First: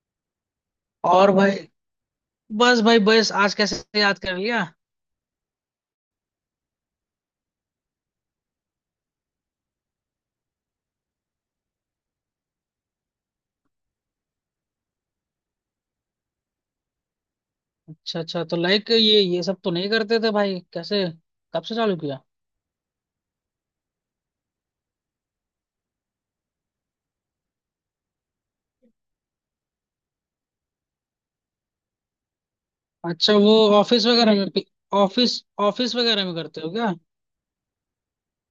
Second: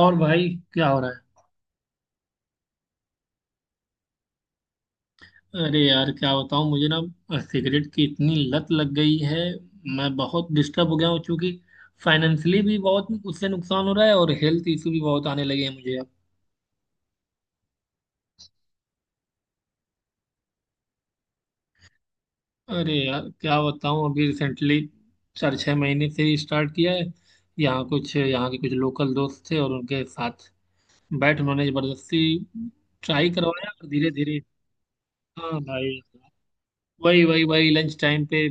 और भाई, क्या हो और रहा भाई। बस भाई, बस आज कैसे याद कर लिया? है? अरे यार, क्या बताऊं, मुझे ना सिगरेट की इतनी लत लग गई है। मैं बहुत डिस्टर्ब हो गया हूँ, क्योंकि फाइनेंशियली भी बहुत उससे नुकसान हो रहा है और हेल्थ इशू भी बहुत आने लगे हैं मुझे अब। अच्छा अच्छा, तो लाइक ये सब तो नहीं करते थे भाई। कैसे, कब से चालू किया? अरे यार क्या बताऊं, अभी रिसेंटली 4-6 महीने से ही स्टार्ट किया है। यहाँ कुछ, यहाँ के कुछ लोकल दोस्त थे और उनके साथ बैठ उन्होंने जबरदस्ती ट्राई अच्छा, वो करवाया, और ऑफिस धीरे वगैरह धीरे। में ऑफिस हाँ ऑफिस भाई। वगैरह में करते हो क्या? वही वही वही लंच टाइम पे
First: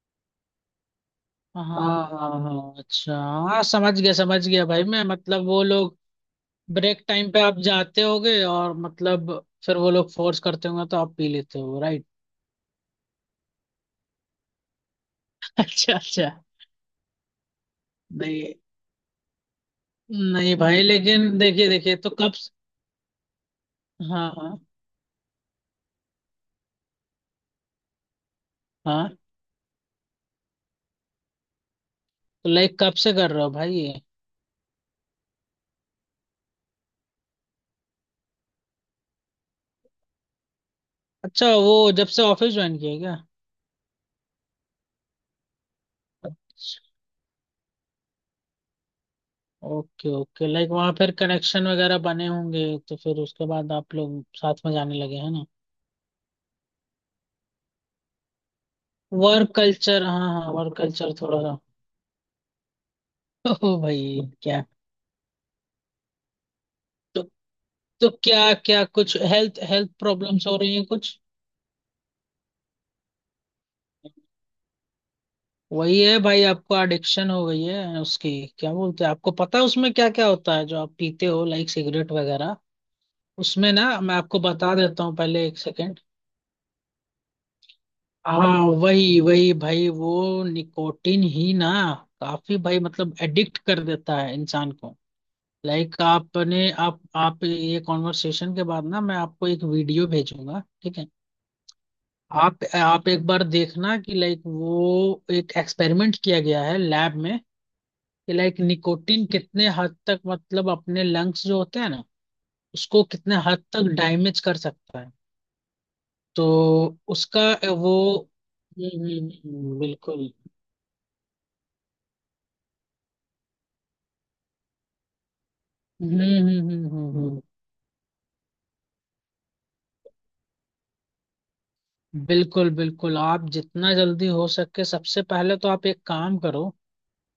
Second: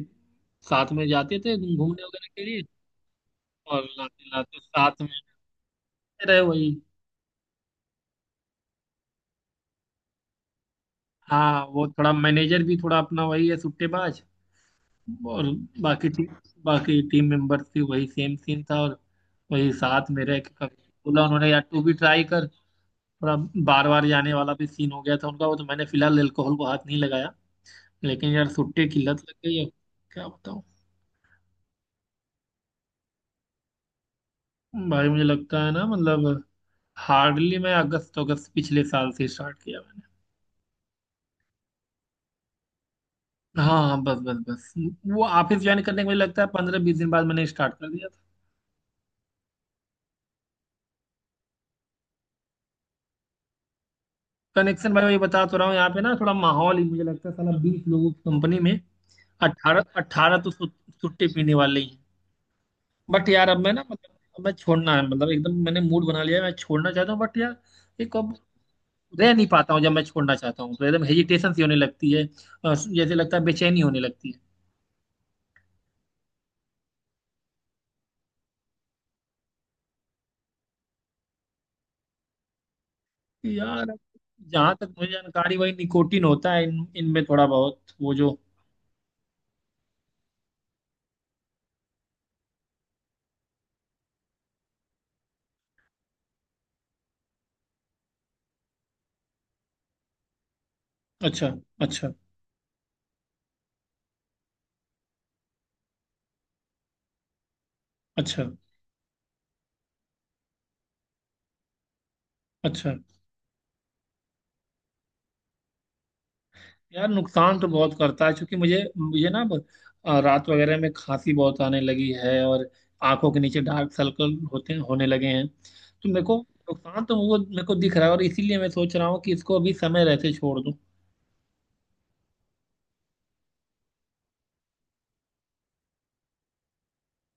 साथ में जाते थे हाँ, घूमने वगैरह हाँ, के लिए, हाँ, अच्छा। हाँ, और लाते समझ लाते गया भाई, साथ मैं में मतलब वो लोग रहे वही। ब्रेक टाइम पे आप जाते होगे और मतलब फिर वो लोग फोर्स करते होंगे, तो आप पी लेते हाँ हो, वो राइट? थोड़ा मैनेजर भी थोड़ा अपना वही है, सुट्टेबाज। और अच्छा, बाकी टीम, अच्छा। बाकी टीम मेंबर्स भी वही सेम नहीं सीन था। और वही साथ में रह के नहीं कभी भाई, बोला लेकिन उन्होंने, यार देखिए तू भी देखिए तो ट्राई कब कर स- थोड़ा। बार बार हाँ, जाने वाला हाँ, भी सीन हो गया था उनका। वो तो मैंने फिलहाल एल्कोहल को हाथ नहीं लगाया, लेकिन यार सुट्टे की हाँ। लत लग गई है। क्या बताऊँ। तो लाइक कब से कर रहे हो भाई ये? भाई मुझे लगता है ना, मतलब हार्डली मैं अगस्त, अगस्त पिछले साल से स्टार्ट किया मैंने। अच्छा, वो जब से ऑफिस ज्वाइन किया है क्या? हाँ हाँ, बस बस बस वो ऑफिस ज्वाइन करने के मुझे लगता है पंद्रह अच्छा, बीस दिन बाद मैंने स्टार्ट कर दिया था। ओके ओके, लाइक वहाँ फिर कनेक्शन वगैरह बने होंगे, तो फिर उसके बाद आप लोग साथ में कनेक्शन भाई जाने लगे, वही है बता ना? तो रहा हूँ, यहाँ पे ना थोड़ा माहौल ही, मुझे लगता है साला 20 लोगों की कंपनी में वर्क अट्ठारह कल्चर, हाँ अट्ठारह तो हाँ, वर्क कल्चर सुट्टी थोड़ा पीने सा। वाले ही हैं। बट यार ओ अब मैं ना, भाई मतलब अब मैं क्या? छोड़ना है, मतलब एकदम मैंने मूड बना लिया है, मैं छोड़ना चाहता हूँ, तो बट यार तो एक अब क्या क्या कुछ रह नहीं हेल्थ पाता हूँ। हेल्थ जब मैं छोड़ना प्रॉब्लम्स हो चाहता रही हूँ तो है एकदम कुछ? हेजिटेशन सी होने लगती है। जैसे लगता है बेचैनी होने लगती है वही है भाई, आपको एडिक्शन हो गई है उसकी। क्या बोलते हैं, आपको पता है उसमें क्या क्या होता है जो आप पीते हो, लाइक सिगरेट वगैरह? कि उसमें ना यार अब। मैं आपको बता जहाँ तक देता मुझे हूँ, पहले जानकारी, एक वही सेकेंड। निकोटिन होता है इन इनमें थोड़ा बहुत वो जो। हाँ, वही वही भाई, वो निकोटिन ही ना। काफी भाई, मतलब एडिक्ट कर देता है इंसान को। लाइक आपने आप ये कॉन्वर्सेशन के बाद ना, मैं आपको एक वीडियो भेजूंगा, ठीक है। अच्छा अच्छा। आप एक बार देखना कि लाइक वो एक एक्सपेरिमेंट किया गया है लैब में, कि अच्छा लाइक निकोटिन कितने हद तक, मतलब अपने लंग्स जो होते हैं ना, अच्छा। उसको कितने हद तक डैमेज कर सकता है। तो यार उसका नुकसान तो वो बहुत करता है, क्योंकि मुझे, बिल्कुल। रात वगैरह में खांसी बहुत आने लगी है, और आंखों के नीचे डार्क सर्कल होते, होने लगे हैं तो हम्म मेरे को हम्म हम्म नुकसान तो हम्म, वो हम्म। मेरे को दिख रहा है। और इसीलिए मैं सोच रहा हूँ कि इसको अभी समय रहते छोड़ दूँ। बिल्कुल बिल्कुल, आप जितना जल्दी हो सके, सबसे पहले तो आप एक काम करो।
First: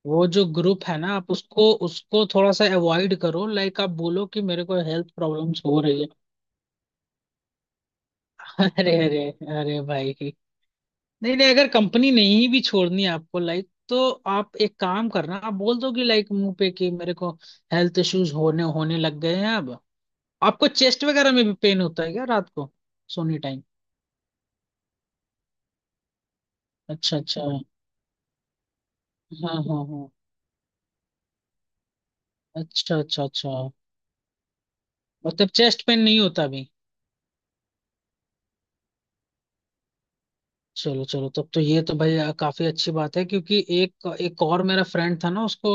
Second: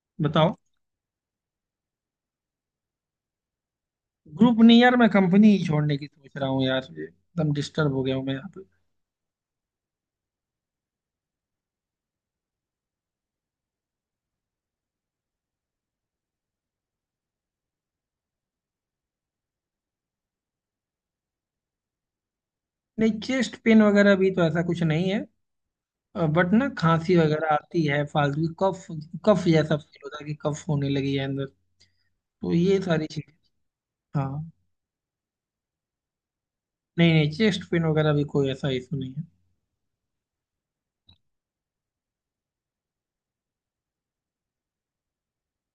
वो जो बताओ। ग्रुप है ना, आप उसको उसको थोड़ा सा अवॉइड करो, लाइक आप बोलो कि ग्रुप मेरे नहीं को यार, मैं हेल्थ कंपनी प्रॉब्लम्स ही हो छोड़ने रही की है। सोच रहा हूँ यार। एकदम डिस्टर्ब हो गया हूँ मैं यहाँ पे। अरे अरे, अरे भाई। नहीं नहीं, अगर कंपनी नहीं भी छोड़नी है आपको, लाइक तो आप एक काम करना, आप बोल दो कि लाइक मुंह पे कि मेरे को हेल्थ इश्यूज होने होने लग गए हैं अब। आपको चेस्ट वगैरह में भी पेन होता है क्या रात को नहीं, सोने चेस्ट टाइम? पेन वगैरह भी तो ऐसा कुछ नहीं है, बट ना खांसी अच्छा, अच्छा। वगैरह आती है फालतू की। कफ, कफ हाँ, जैसा हाँ, फील हाँ। होता है कि कफ होने लगी है अंदर। तो ये अच्छा, सारी अच्छा, चीज। अच्छा। हाँ। मतलब चेस्ट पेन नहीं होता अभी? नहीं नहीं, चेस्ट पेन वगैरह भी कोई ऐसा इशू नहीं है। चलो चलो, तब तो ये तो भाई काफी अच्छी बात है, क्योंकि एक एक और मेरा फ्रेंड था ना उसको,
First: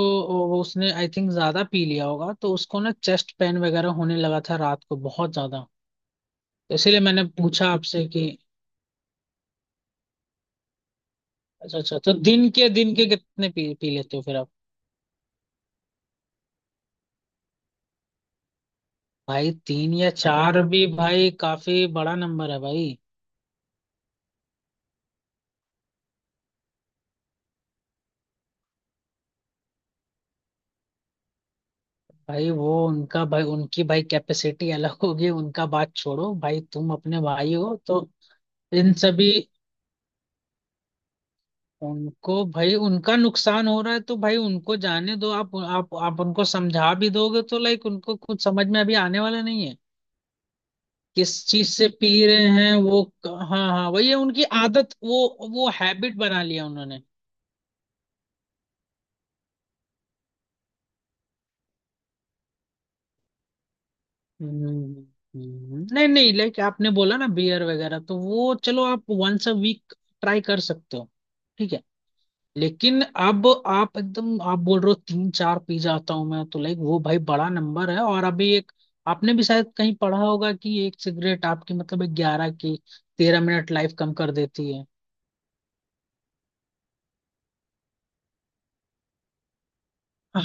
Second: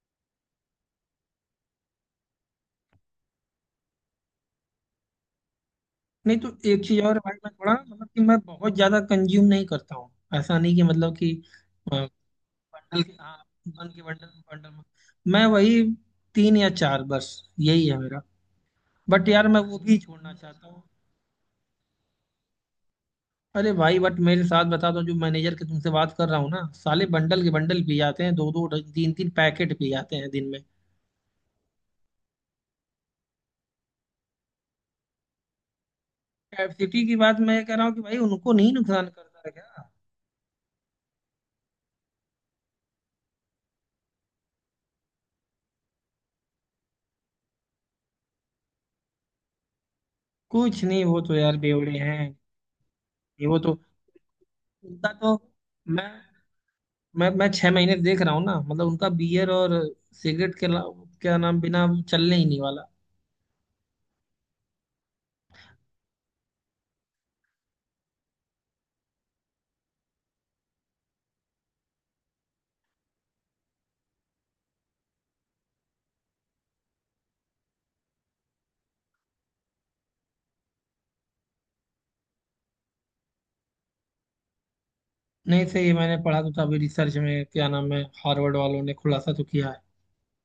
वो उसने आई थिंक ज्यादा पी लिया होगा, तो उसको ना चेस्ट पेन वगैरह होने लगा था रात को बहुत ज्यादा। नहीं तो तो एक चीज इसीलिए और है मैंने भाई, मैं पूछा थोड़ा आपसे मतलब कि कि मैं बहुत ज्यादा कंज्यूम नहीं करता हूँ। ऐसा नहीं कि मतलब कि अच्छा अ, अच्छा, तो दिन के दिन बंडल के के, हाँ। कितने पी, बन पी के लेते हो बंडल फिर आप? बंडल में मैं वही 3 या 4, बस। यही है मेरा। बट यार भाई मैं वो तीन भी या छोड़ना चार चाहता हूँ। भी भाई काफी बड़ा नंबर है भाई। अरे भाई, बट मेरे साथ बता दो, जो मैनेजर के तुमसे बात कर रहा हूँ ना, साले बंडल के बंडल पी जाते हैं, 2-2 3-3 पैकेट पी जाते हैं दिन में। भाई वो उनका भाई, उनकी भाई कैपेसिटी अलग होगी, उनका बात छोड़ो भाई, तुम कैपेसिटी की अपने बात भाई मैं कह हो रहा हूँ कि तो भाई उनको नहीं इन नुकसान सभी, करता है क्या? उनको भाई उनका नुकसान हो रहा है, तो भाई उनको जाने दो, आप उनको समझा भी दोगे तो लाइक उनको कुछ समझ में अभी आने वाला नहीं है। कुछ नहीं, वो किस तो यार चीज से बेवड़े पी हैं। रहे हैं वो? नहीं हाँ वो तो, हाँ, वही है उनकी आदत, उनका वो तो वो मैं हैबिट बना लिया उन्होंने। मैं मैं 6 महीने से देख रहा हूँ ना, मतलब उनका बियर और सिगरेट के ला- क्या नाम, बिना चलने ही नहीं वाला। हम्म, नहीं नहीं, लाइक आपने बोला ना बियर वगैरह, तो वो चलो आप वंस अ वीक ट्राई कर सकते हो, ठीक है। लेकिन अब आप एकदम आप बोल रहे हो तीन चार पी जाता हूं मैं, तो लाइक वो भाई बड़ा नंबर है। और अभी एक, आपने भी शायद कहीं पढ़ा होगा कि एक सिगरेट आपकी मतलब ग्यारह की 13 मिनट लाइफ कम कर देती है। नहीं सही है, मैंने पढ़ा तो था अभी रिसर्च में, क्या नाम है, हार्वर्ड वालों ने खुलासा तो किया है।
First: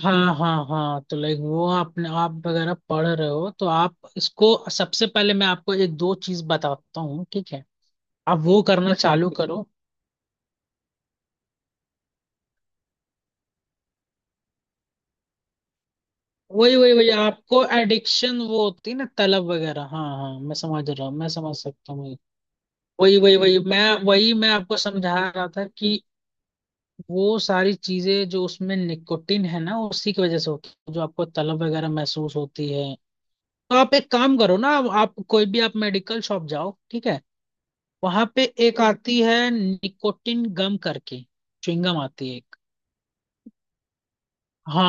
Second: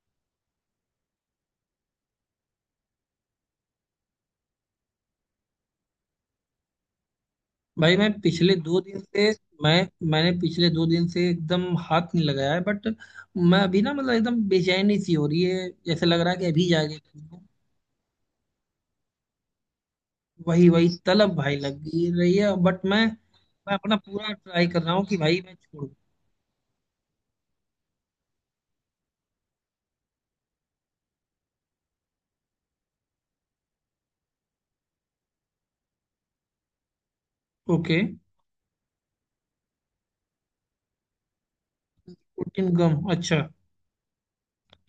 हाँ, हाँ, हाँ। तो लाइक वो आपने आप वगैरह पढ़ रहे हो, तो आप इसको, सबसे पहले मैं आपको एक दो चीज बताता हूँ, ठीक है। भाई मैं आप पिछले वो दो करना दिन से, चालू करो। मैं मैंने पिछले 2 दिन से एकदम हाथ नहीं लगाया है। बट मैं अभी ना, मतलब एकदम बेचैनी सी हो रही है, जैसे लग रहा है कि अभी वही वही जाके वही, पी लूं। आपको एडिक्शन वो होती है ना, तलब वगैरह। हाँ हाँ, मैं वही वही समझ रहा हूँ, मैं तलब समझ भाई लग सकता हूँ। रही है, बट मैं वही वही वही, मैं अपना पूरा मैं ट्राई आपको कर रहा हूँ समझा कि भाई रहा मैं था छोड़ू। कि वो सारी चीजें जो उसमें निकोटिन है ना, उसी की वजह से होती है जो आपको तलब वगैरह महसूस होती है। तो आप एक काम करो ना, आप कोई भी आप मेडिकल शॉप जाओ, ठीक है। ओके। वहां पे एक आती है निकोटिन गम करके, च्युइंगम आती है एक। कोटिन गम, अच्छा।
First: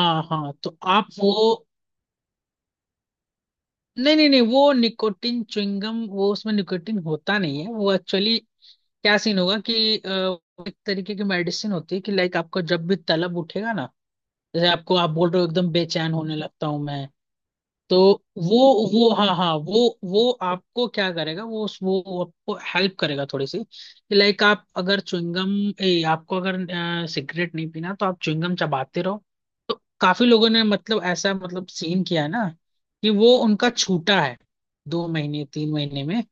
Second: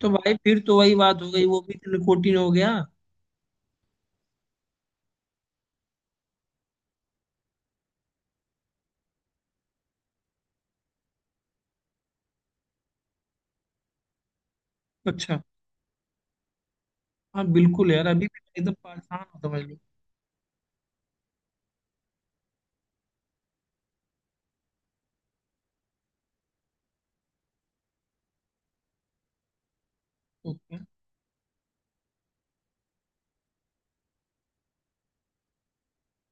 तो भाई हाँ, फिर तो तो वही आप बात हो वो, गई, वो भी निकोटिन हो गया। नहीं नहीं नहीं, वो निकोटिन च्युइंगम, वो उसमें निकोटिन होता नहीं है वो, एक्चुअली क्या सीन होगा कि एक तरीके की मेडिसिन होती है कि लाइक आपको जब भी तलब उठेगा ना, जैसे आपको, आप बोल अच्छा। रहे हो एकदम बेचैन होने लगता हूं मैं, हाँ बिल्कुल तो यार, अभी भी वो एकदम वो परेशान हाँ हो हाँ, समझ लो। वो आपको क्या करेगा, वो आपको हेल्प करेगा थोड़ी सी। लाइक आप अगर च्युइंगम, ए आपको अगर सिगरेट नहीं पीना तो आप च्युइंगम चबाते रहो। तो काफी लोगों ने ओके मतलब, ऐसा मतलब सीन किया है ना, कि वो उनका छूटा है, 2 महीने 3 महीने में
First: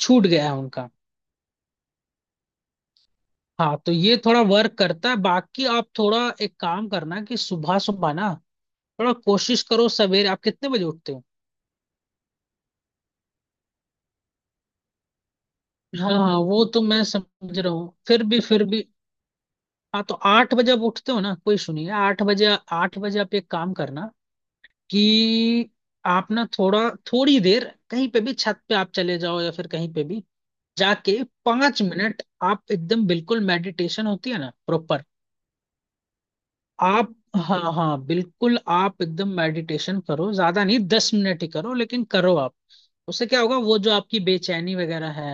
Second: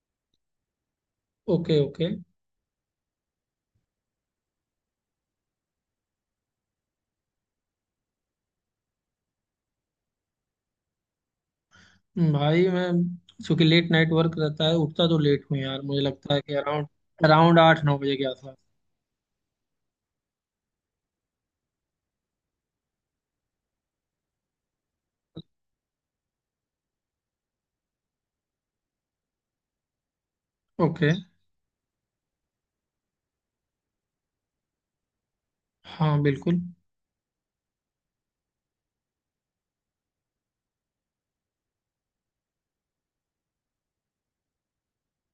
छूट गया है उनका। Okay okay. हाँ, तो ये थोड़ा वर्क करता है, बाकी आप थोड़ा एक काम करना कि सुबह सुबह ना थोड़ा कोशिश करो, सवेरे आप कितने बजे उठते हो? भाई मैं चूंकि लेट नाइट वर्क रहता है, उठता तो लेट हूँ यार, मुझे हाँ लगता हाँ, है कि वो तो अराउंड, मैं अराउंड समझ रहा आठ हूँ, नौ बजे के आसपास। फिर भी हाँ, तो 8 बजे आप उठते हो ना, कोई सुनिए, आठ बजे, आठ बजे आप एक काम करना कि आप ना थोड़ा थोड़ी देर, कहीं पे भी छत पे आप चले जाओ या फिर कहीं पे भी ओके। जाके, 5 मिनट आप एकदम बिल्कुल, मेडिटेशन होती है ना प्रॉपर। हाँ बिल्कुल। आप हाँ हाँ बिल्कुल, आप एकदम मेडिटेशन करो, ज्यादा नहीं 10 मिनट ही करो, लेकिन करो आप। उससे क्या होगा, वो जो आपकी बेचैनी वगैरह है,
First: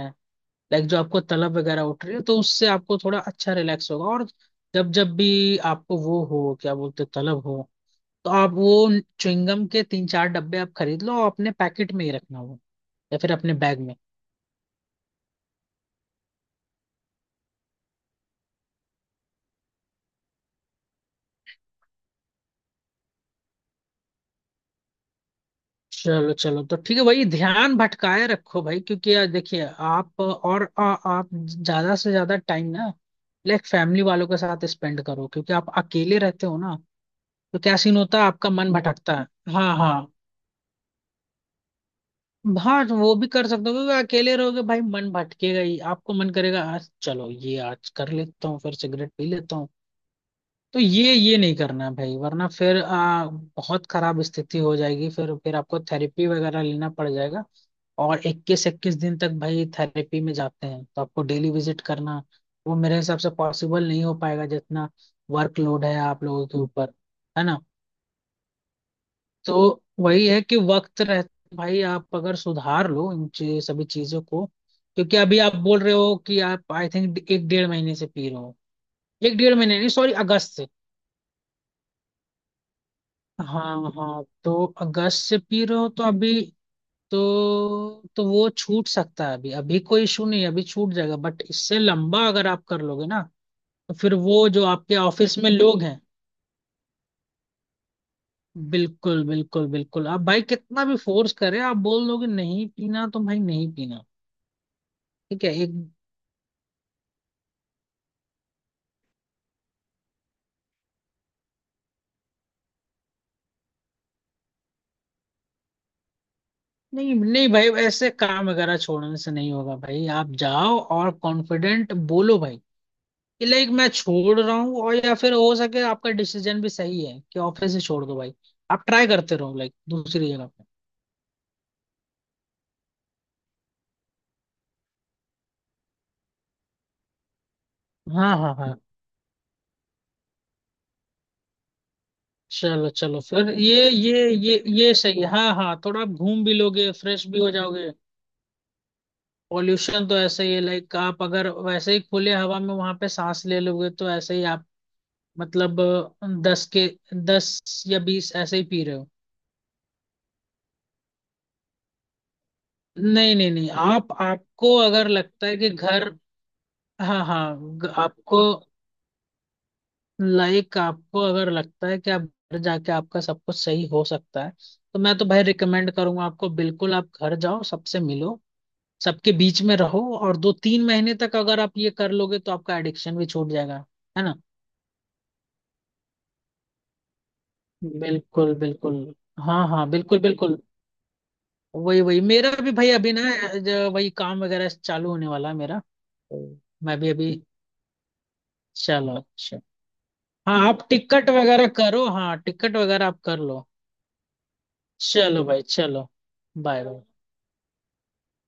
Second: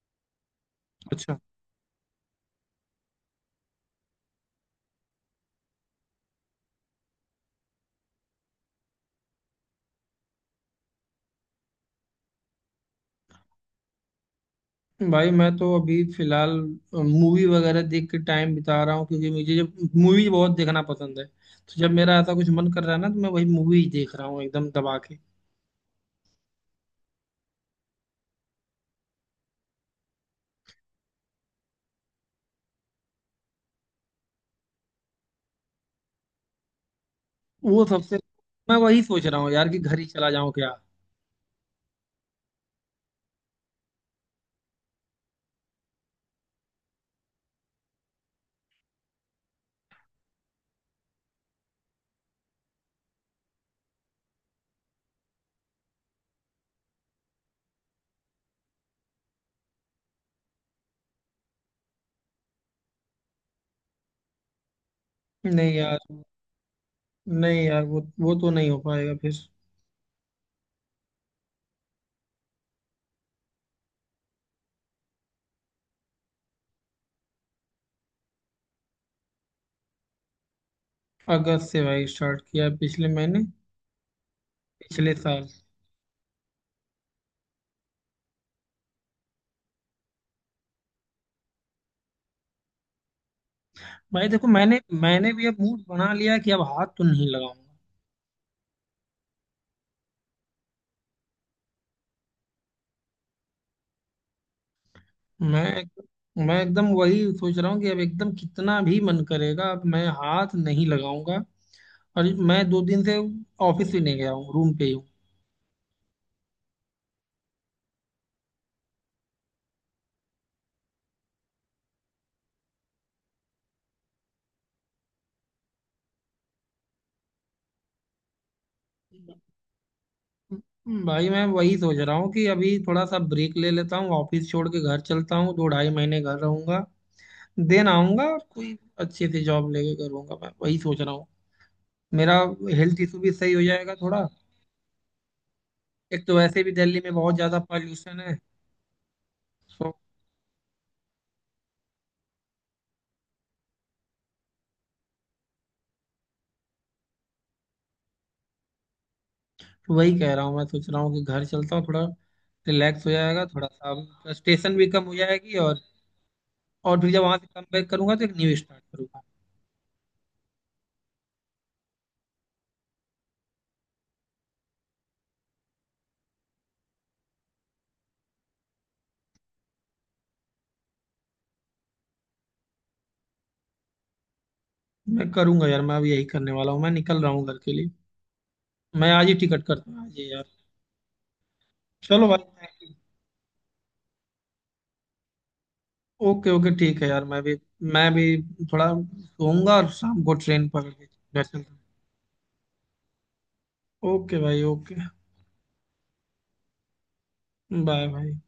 लाइक जो आपको अच्छा। तलब वगैरह उठ रही है, तो उससे आपको थोड़ा अच्छा रिलैक्स होगा। और जब जब भी आपको वो हो, क्या बोलते हैं, तलब हो, तो आप वो च्युइंगम के 3-4 डब्बे आप खरीद लो और अपने पैकेट में ही रखना वो, या फिर अपने बैग में। भाई मैं तो अभी फिलहाल मूवी वगैरह देख के टाइम बिता रहा हूँ, क्योंकि मुझे जब, मूवी बहुत देखना पसंद है, तो जब मेरा ऐसा कुछ मन कर रहा है ना तो मैं वही मूवी देख रहा हूँ एकदम दबा के। चलो चलो, तो ठीक है, वही ध्यान भटकाए रखो भाई, क्योंकि यार देखिए आप और आप ज्यादा से ज्यादा टाइम ना लाइक फैमिली वालों के साथ स्पेंड करो, क्योंकि आप अकेले रहते हो ना, तो क्या वो सीन सबसे, होता है आपका मन मैं वही भटकता सोच रहा हूँ है। यार हाँ कि घर ही हाँ, चला जाऊं क्या। हाँ तो वो भी कर सकते हो, क्योंकि अकेले रहोगे भाई मन भटकेगा ही, आपको मन करेगा आज चलो ये आज कर लेता हूँ फिर सिगरेट पी लेता हूँ। तो ये नहीं करना है भाई, वरना फिर बहुत खराब स्थिति हो जाएगी, फिर आपको थेरेपी वगैरह लेना पड़ जाएगा। और 21-21 दिन तक भाई थेरेपी में जाते हैं, तो आपको डेली विजिट करना, वो मेरे हिसाब से पॉसिबल नहीं हो पाएगा जितना नहीं वर्कलोड है यार। आप लोगों के ऊपर, है ना? नहीं यार वो तो नहीं हो पाएगा फिर। तो वही है कि वक्त रह, भाई आप अगर सुधार लो इन चे- सभी चीजों को, क्योंकि अभी आप बोल रहे हो कि आप आई थिंक एक डेढ़ महीने से पी रहे हो, एक डेढ़ महीने नहीं, सॉरी, अगस्त से। अगस्त से भाई स्टार्ट किया पिछले महीने, हाँ हाँ, तो पिछले अगस्त से साल। पी रहे हो तो अभी तो वो छूट सकता है अभी, अभी कोई इशू नहीं है, अभी छूट जाएगा, बट इससे लंबा अगर आप कर लोगे ना तो फिर भाई देखो, वो जो मैंने आपके मैंने ऑफिस भी में अब मूड लोग हैं, बना लिया कि अब हाथ तो नहीं लगाऊंगा। बिल्कुल बिल्कुल बिल्कुल, आप भाई कितना भी फोर्स करें आप बोल दोगे नहीं पीना तो भाई नहीं पीना, ठीक है। मैं एक, एक- मैं एकदम वही सोच रहा हूँ कि अब एकदम कितना भी मन करेगा, अब मैं हाथ नहीं लगाऊंगा। और मैं 2 दिन से ऑफिस भी नहीं गया हूँ, रूम पे ही हूँ। नहीं नहीं भाई ऐसे काम वगैरह छोड़ने से नहीं होगा, भाई आप जाओ और कॉन्फिडेंट बोलो भाई कि लाइक मैं छोड़ रहा हूँ, और या फिर हो सके आपका डिसीजन भी सही है कि ऑफिस से छोड़ दो भाई, आप ट्राई करते रहो लाइक दूसरी जगह पे। भाई मैं वही सोच रहा हूँ कि अभी थोड़ा सा ब्रेक ले लेता हूँ, ऑफिस छोड़ के घर चलता हूँ, 2-2.5 महीने घर रहूंगा। देन आऊंगा हाँ, और हाँ, कोई हाँ। अच्छे से जॉब लेके करूंगा, मैं वही सोच रहा हूँ। मेरा चलो हेल्थ इशू चलो, भी फिर सही हो ये जाएगा थोड़ा। ये ये ये सही है, हाँ हाँ, थोड़ा आप एक तो घूम भी वैसे भी लोगे दिल्ली में फ्रेश बहुत भी हो ज्यादा जाओगे। पॉल्यूशन है। सो पॉल्यूशन तो ऐसे ही है, लाइक आप अगर वैसे ही खुले हवा में वहां पे सांस ले लोगे तो ऐसे ही आप मतलब दस के 10 या 20 ऐसे ही पी रहे हो। वही कह रहा हूँ, मैं सोच रहा हूँ कि घर चलता हूँ, थोड़ा रिलैक्स हो नहीं जाएगा नहीं थोड़ा नहीं, सा, आप फ्रस्ट्रेशन आपको भी कम अगर हो लगता है जाएगी। कि घर, और फिर जब हाँ वहां से हाँ, कम बैक ग- करूंगा, तो एक आपको, न्यू स्टार्ट करूंगा। लाइक आपको अगर लगता है कि आप घर जाके आपका सब कुछ सही हो सकता है, तो मैं तो भाई रिकमेंड करूंगा आपको, बिल्कुल आप घर जाओ, सबसे मिलो, सबके बीच में रहो, और 2-3 महीने तक अगर आप ये कर लोगे तो आपका एडिक्शन भी छूट जाएगा, है ना? मैं करूंगा यार, मैं अब यही करने वाला हूँ, मैं निकल रहा हूँ घर के लिए। बिल्कुल बिल्कुल। मैं आज ही हाँ टिकट हाँ करता हूँ आज बिल्कुल ही यार। बिल्कुल, वही वही चलो मेरा भी भाई। भाई अभी ना, ज- वही काम वगैरह चालू होने वाला है मेरा, तो ओके ओके मैं ठीक है भी यार, अभी, मैं भी थोड़ा चलो, अच्छा। सोऊंगा और शाम को हाँ, ट्रेन आप पकड़ के टिकट घर चलता वगैरह हूँ। करो, हाँ टिकट वगैरह आप कर लो। ओके भाई ओके। चलो भाई, चलो, बाय बाय। बाय भाई।